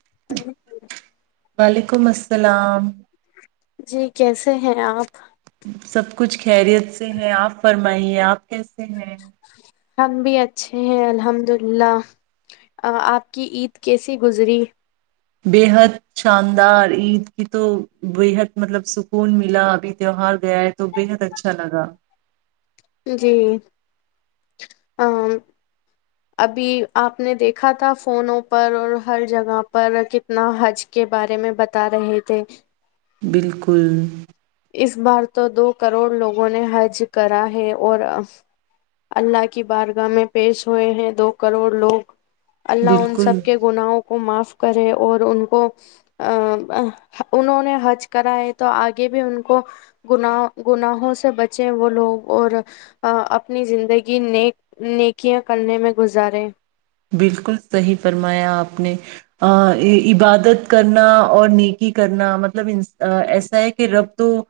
[unintelligible] وعلیکم السلام [unintelligible] جی کیسے ہیں آپ [unintelligible] سب کچھ خیریت سے ہے آپ فرمائیے آپ کیسے ہیں ہم بھی اچھے ہیں الحمد للہ آپ کی عید کیسی گزری بےحد شاندار عید کی تو بےحد مطلب سکون ملا ابھی تہوار گیا ہے تو بےحد اچھا لگا جی ابھی آپ نے دیکھا تھا فونوں پر اور ہر جگہ پر کتنا حج کے بارے میں بتا رہے تھے بالکل [unintelligible] اس بار تو دو کروڑ لوگوں نے حج کرا ہے اور اللہ کی بارگاہ میں پیش ہوئے ہیں دو کروڑ لوگ اللہ ان بالکل سب کے گناہوں کو معاف کرے اور ان کو انہوں نے حج کرائے تو آگے بھی بھی ان کو گ گناہوں سے بچے وہ لوگ اور اپنی زندگی نیک نیکیاں کرنے میں گزارے بالکل صحیح فرمایا آپ نے عبادت کرنا اور نیکی کرنا مطلب ایسا ہے کہ رب تو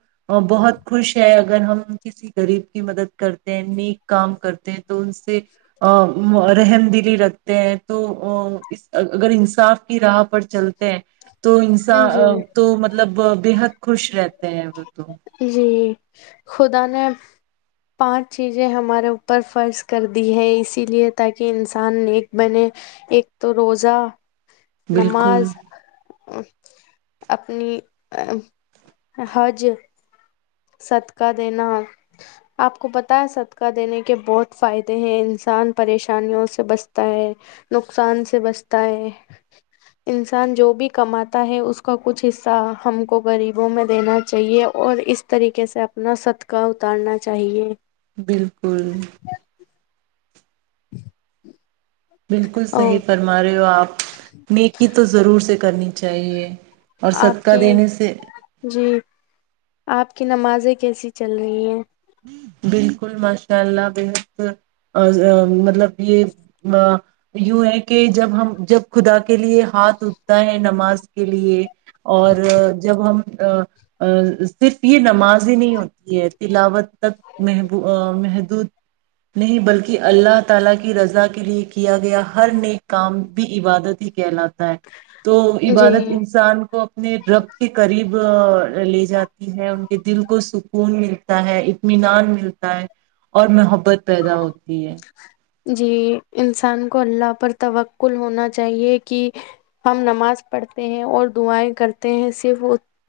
بہت خوش ہے اگر ہم کسی غریب کی مدد کرتے ہیں نیک کام کرتے ہیں تو ان سے [unintelligible] رحم دلی رکھ تو اگر انصاف کی راہ پر چلتے ہیں تو جی انسان تو مطلب وہ بےحد خوش رہتے ہیں وہ تو جی خدا نے پانچ چیزیں ہمارے اوپر فرض کر دی ہے اسی لیے تاکہ انسان نیک بنے ایک تو روزہ بالکل نماز اپنی ا حج صدقہ دینا آپ کو پتا ہے صدقہ دینے کے بہت فائدے ہیں انسان پریشانیوں سے بچتا ہے نقصان سے بچتا ہے انسان جو بھی کماتا ہے اس کا کچھ حصہ ہم کو غریبوں میں دینا چاہیے اور اس طریقے سے اپنا صدکا اتارنا چاہیے بالکل [inaudible] بالکل اور صحیح فرما رہے ہو آپ نیکی تو ضرور سے کرنی چاہیے اور آپ صدقہ کی دینے سے جی آپ کہ نمازیں کیسی چل رہی ہیں بالکل ماشاء اللہ بےحد مطلب یہ یوں ہے کہ جب ہم جب خدا کے لیے ہاتھ اٹھتا ہے نماز کے لیے اور جب ہم صرف یہ نماز ہی نہیں ہوتی ہے تلاوت [unintelligible] کام بھی عبادت ہی کہلاتا ہے تو عبادت جی انسان کو اپنے رب کے قریب لے جاتی ہے ان کے دل کو سکون ملتا ہے اطمینان ملتا ہے اور محبت پیدا ہوتی ہے جی انسان کو اللہ پر توکل ہونا چاہیے کہ ہم نماز پڑھتے ہیں اور دعائیں کرتے ہیں صرف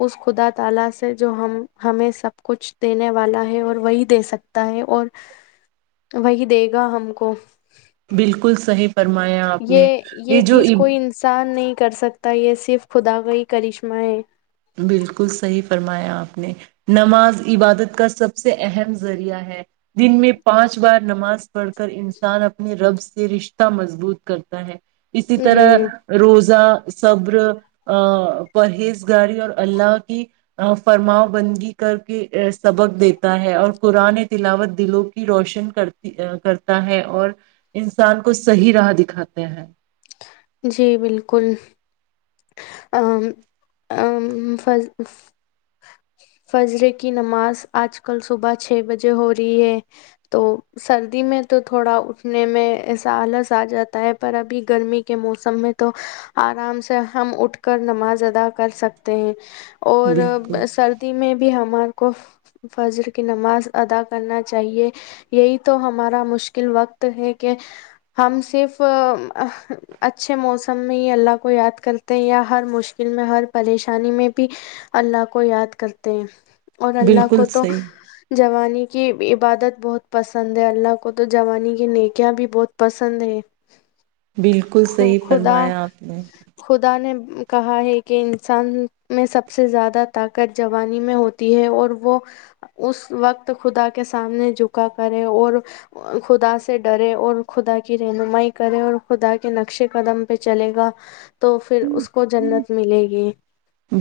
اس خدا تعالی سے جو ہم ہمیں سب کچھ دینے والا ہے اور وہی دے سکتا ہے اور وہی د گ ہم کو [unintelligible] بالکل صحی [unintelligible] یہ یہ چیز کوئی انسان نہیں کر سکتی تا یہ صرف خدا کا ہی کرشمہ ہے بالکل صحیح فرمایا آپ نے نماز عبادت کا سب سے اہم ذریعہ ہے دن میں پانچ بار نماز پڑھ کر انسان اپنے رب سے سے رشتہ مضبوط کرتا ہے اسی جی طرح روزہ سبر ا پہز گاری اور اللہ کی فرماؤ بندگی کر کے سبق دیتا ہے اور قرآن تلاوت دلوں کی روشن کرتی کرتا ہے اور انسان کو صحیح راہ دکھاتے ہے جی بالکل ا ا ف فجرے کی نماز آج کل صبح چھ بجے ہو رہی ہے تو سردی میں تو تھوڑا اٹھنے میں ایسا آلس آ جاتا ہے پر ابھی گرمی کے موسم میں تو آرام سے ہم اٹھ کر نماز ادا کر سکتے ہیں اور بالکل سردی میں بھی ہمار کو فجر کی نماز ادا کرنا چاہیے یہی تو ہمارا مشکل وقت ہے کہ ہم صرف اچھے موسم میں ہی اللہ کو یاد کرتے ہیں یا ہر مشکل میں ہر پریشانی میں بھی اللہ کو یاد کرتے ہیں اور اللہ بالکل کو تو صحیح جوانی کی عبادت بہت پسند ہے اللہ کو تو جوانی کے نیکیا بھی بہت پسند ہے بالکل صحیح خدا فرمایا آپ نے خدا نے کہا ہے کہ انسان میں سب سے زیادہ طاقت جوانی میں ہوتی ہے اور وہ اس وقت خدا کے سامنے جکا کرے اور خدا سے ڈرے اور خدا کی رہنمائی کرے اور خدا کے نقشے قدم پہ چلے گا تو پھر اس کو جنت ملے گی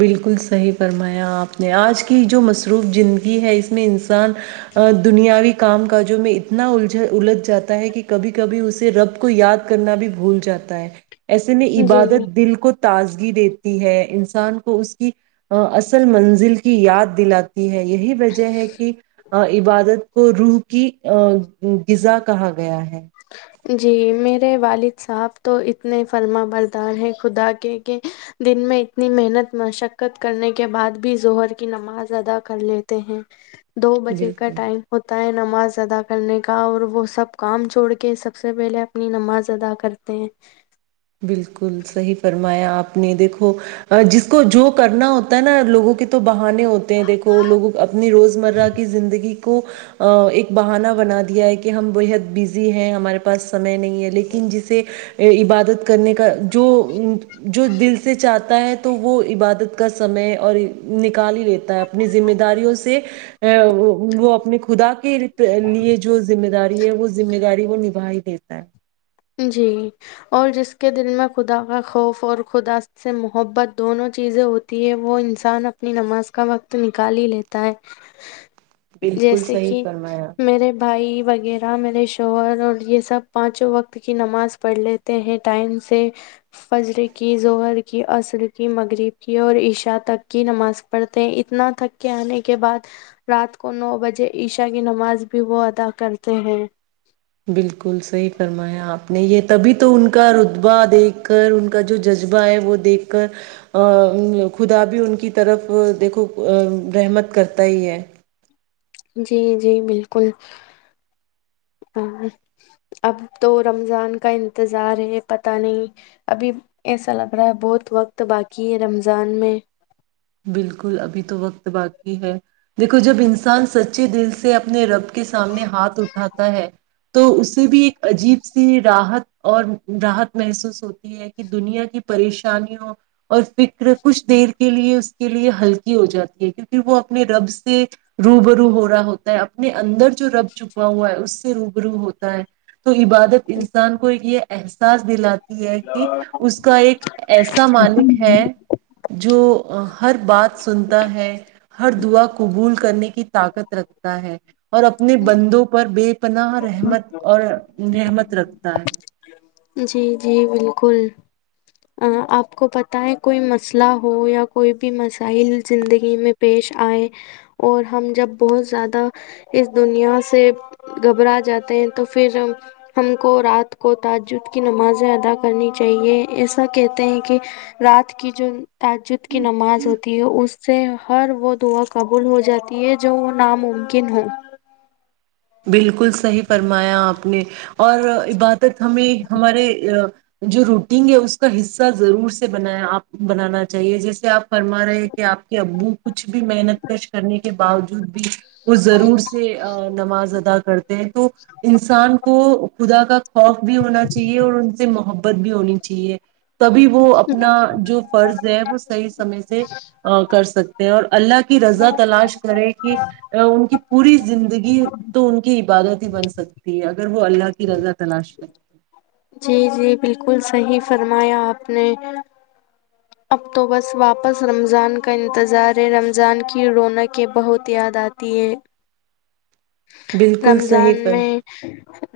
بالکل صحیح فرمایا آپ نے آج کی جو مصروف زندگی ہے اس میں انسان دنیاوی کام کاجوں میں اتنا الجھ الج جاتا ہے کہ کبھی کبھی اسے رب کو یاد کرنا بھی بھول جاتا ہے ایسے نے جی عبادت دل کو تازگی دیتی ہے ان انسان کو اس کی اصل منزل کی یاد دلاتی ہے یہی وجہ ہے کہ عبادت کو روح کی ا غذا کہا گیا ہے ہ [unintelligible] جی میرے والد صاحب تو اتنے فرما بردار ہیں خدا کے کہ دن میں اتنی محنت مشقت کرنے کے بعد بھی ظہر کی نماز ادا کر لیتے ہیں دو بجے کا بالکل ٹائم ہوتا ہے نماز ادا کرنے کا اور وہ سب کام چھوڑ کے کہ سب سے پہلے اپنی نماز ادا کرتے ہیں بالکل صحیح فرمایا آپ اپنی دیکھو جس کو جو کرنا ہوتا ہے نا لوگوں کی تو بہانے ہوتے ہیں دیکھو لوگوں اپنی روزمرہ کی زندگی کو ایک بہانا بنا دیا ہے کہ ہم بےحد بزی ہیں ہمارے پاس سمے نہیں ہے لیکن جسے عبادت کرنے کا جو جو دل سے چاہتا ہے تو وہ عبادت کا سمے اور نکال ہی لیتا ہے اپنی ذمہ داریوں سے وہ اپنی خدا کو لیے جو ذمہ داری ہے وہ ذمہ داری وہ نبھی ھتا ہے جی اور جس کے دل میں خدا کا خوف اور خدا سے محبت دونوں چیزیں ہوتی ہے وہ انسان اپنی نماز کا وقت نکال ہی لیتا ہے بالکل جیسے صحیح کہ فرمایا میرے بھائی وغیرہ میرے شوہر اور یہ سب پانچوں وقت کی نماز پڑھ لیتے ہیں ٹائم سے فجر کی زہر کی اصر کی مغرب کی اور عشا تک کی نماز پڑھتے ہیں اتنا تھک کے آنے کے بعد رات کو نو بجے عشا کی نماز بھی وہ ادا کرتے ہیں بالکل صحیح فرمایا آپ نے یہ تبھی تو ان کا رتبا د ایک کر ان کا جو ج جبہ ہے وہ دیکھ کر خدا بھی ان کی طرف دیکھو رحمت کرتا ہی ہے جی جی بالکل اب تو رمضان کا انتظار ہے پت نہیں ابھی ایسا لگ رہا ہے بہت وقت باقی ہے رمضان میں بالکل ابھی تو وقت باقی ہے دیکھو جب انسان سچ اچھے دل سے اپنے رب کے سامنے ہاتھ اٹھاتا ہے تو اسے بھی ایک عجیب سی راحت اور راحت محسوس ہوتی ہے کہ دنیا کی پریشانیوں اور فکر کچھ دیر کے لیے کے لیے ہلکی ہو جاتی ہے کیونکہ وہ اپنے رب سے رو ب رو ہو رہا ہوتا ہے اپنے اندر جو رب چپا ہوا ہے اس سے روبرو ہوتا ہے تو عبادت انسان کو ہی ہے احساس دلا تھا ہے کہ اس کا ایک ایسا مالک ہے جو ہر بات سنتا ہے ہر دعا کو قبول کرنے کی طاقت رکھتا ہے اور اپنے بندوں پر بے پناہ رحمت اور رحمت رکھتا ہے جی جی بالکل آپ کو پت ہے کوئی مسئلہ ہو یا کوئی بھی مسائل زندگی میں پیش آئے اور ہم جب بہت زیادہ اس دنیا سے گھبرا جاتے ہیں تو پھر ہم کو رات کو تججد کی نمازیں ادا کرنی چاہیے اس کہتے ہیں کہ رات کی جو تعجد کی نماز ہوتی ہے اس سے ہر وہ دعا قبول ہو جاتی ہے جو وہ ناممکن ہو بالکل صحیح فرمایا آپ نے اور عبادت ہمیں ہمارے جو روٹین ہے اس کا حصہ ضرور سے بنایا آپ بنانا چاہیے جیسے آپ فرما رہے ہیں کہ آپ کے ابو کچھ بھی محنت کش کرنے کے باوجود بھی وہ ضرور سے نماز ادا کرتے ہیں تو انسان کو خدا کا خوف بھی ہونا چاہیے اور ان سے محبت بھی ہونی چاہیے تبھی وہ اپنا جو فرض ہے وہ صحیح سمے سے کر سکتے ہیں اور اللہ کی رضا تلاش کرے کہ ان کی پوری زندگی کی عبادت ہی بن سکتی ہے اگر اگر وہ اللہ کی رضا تلاش کریں جی جی بالکل صحیح فرمایا آپ نے اب تو بس واپس رمضان کا انتظار ہے رمضان کی رونقیں بہت یاد آتی ہیں بالکل صحیح رمضان پر میں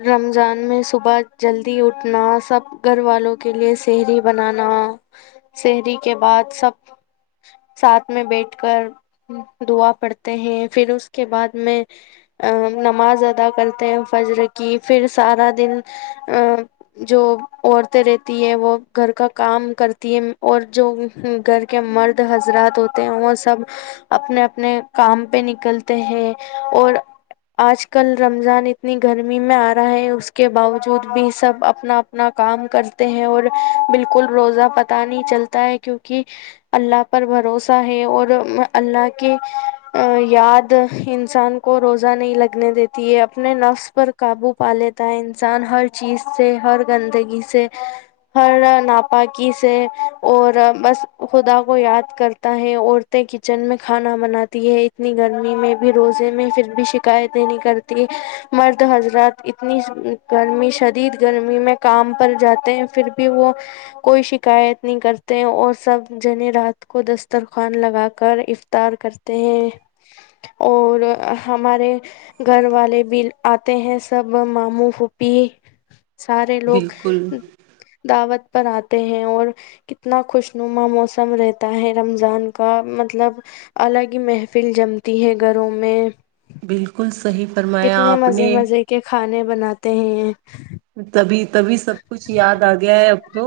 رمضان میں صبح جلدی اٹھنا سب گھر والوں کے لیے سہری بنانا شہری کے بعد سب ساتھ میں بیٹھ کر دعا پڑھتے ہیں پھر اس کے بعد میں ا نماز ادا کرتے ہیں فجر کی پھر سارا دن ا جو عورتیں رہتی ہے وہ گھر کا کام کرتی ہے اور جو گھر کے مرد حضرات ہوتے ہیں وہ سب اپنے اپنے کام پہ نکلتے ہیں اور آج کل رمضان اتنی گرمی میں آ رہا ہے اس کے باوجود بھی سب اپنا اپنا کام کرتے ہیں اور بالکل روزہ پت نہیں چلتا ہے کیونکہ اللہ پر بھروسہ ہے اور اللہ کی یاد انسان کو روزہ نہیں لگنے دیتی ہے اپنے نفس پر قابو پا لیتا ہے انسان ہر چیز سے ہر گندگی سے ہر ناپااکی سے اور بس خدا کو یاد کرتا ہے عورتیں کچن میں کھانا بناتی ہے اتنی گرمی میں بھی روزے میں پھر بھی شکایتیں نہیں کرتی مرد حضرات اتنی گرمی شدید گرمی میں کام پر جاتے ہیں پھر بھی وہ کوئی شکایت کرتے ہیں اور سب جنے رات کو دسترخوان لگا کر افطار کرتے ہیں اور ہمارے گھر والے بھی آتے ہیں سب ماموں پھپھی سارے لوگ بالکل دعوت پر آتے ہیں اور کتنا خوشنما موسم رہتا ہے رمضان کا مطلب الگ ہی محفل جمتی ہے گھروں میں بالکل صحی فرمایا کتنے آپ مزے نے مزے کے کھانے بناتے ہیں تبھی تبھی سب کچھ یاد آ گیا ہے اب تو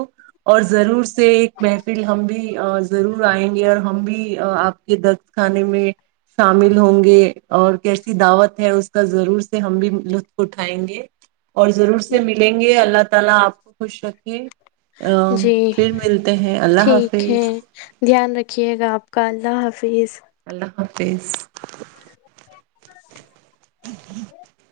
اور ضرور سے ایک محفل ہم بھی ضرور آئیں گے اور ہم بھی آپ کے دخت خانے میں شامل ہوں گے اور کیسی دعوت ہے اس کا ضرور سے ہم بھی لطف اٹھائیں گے اور ضرور سے ملیں گے اللہ تا آپ خوش شکیے جی اللہ ٹھیک ہے حافظ دھیان رکھیے گا آپ کاللہ حافظ اللہ حافظ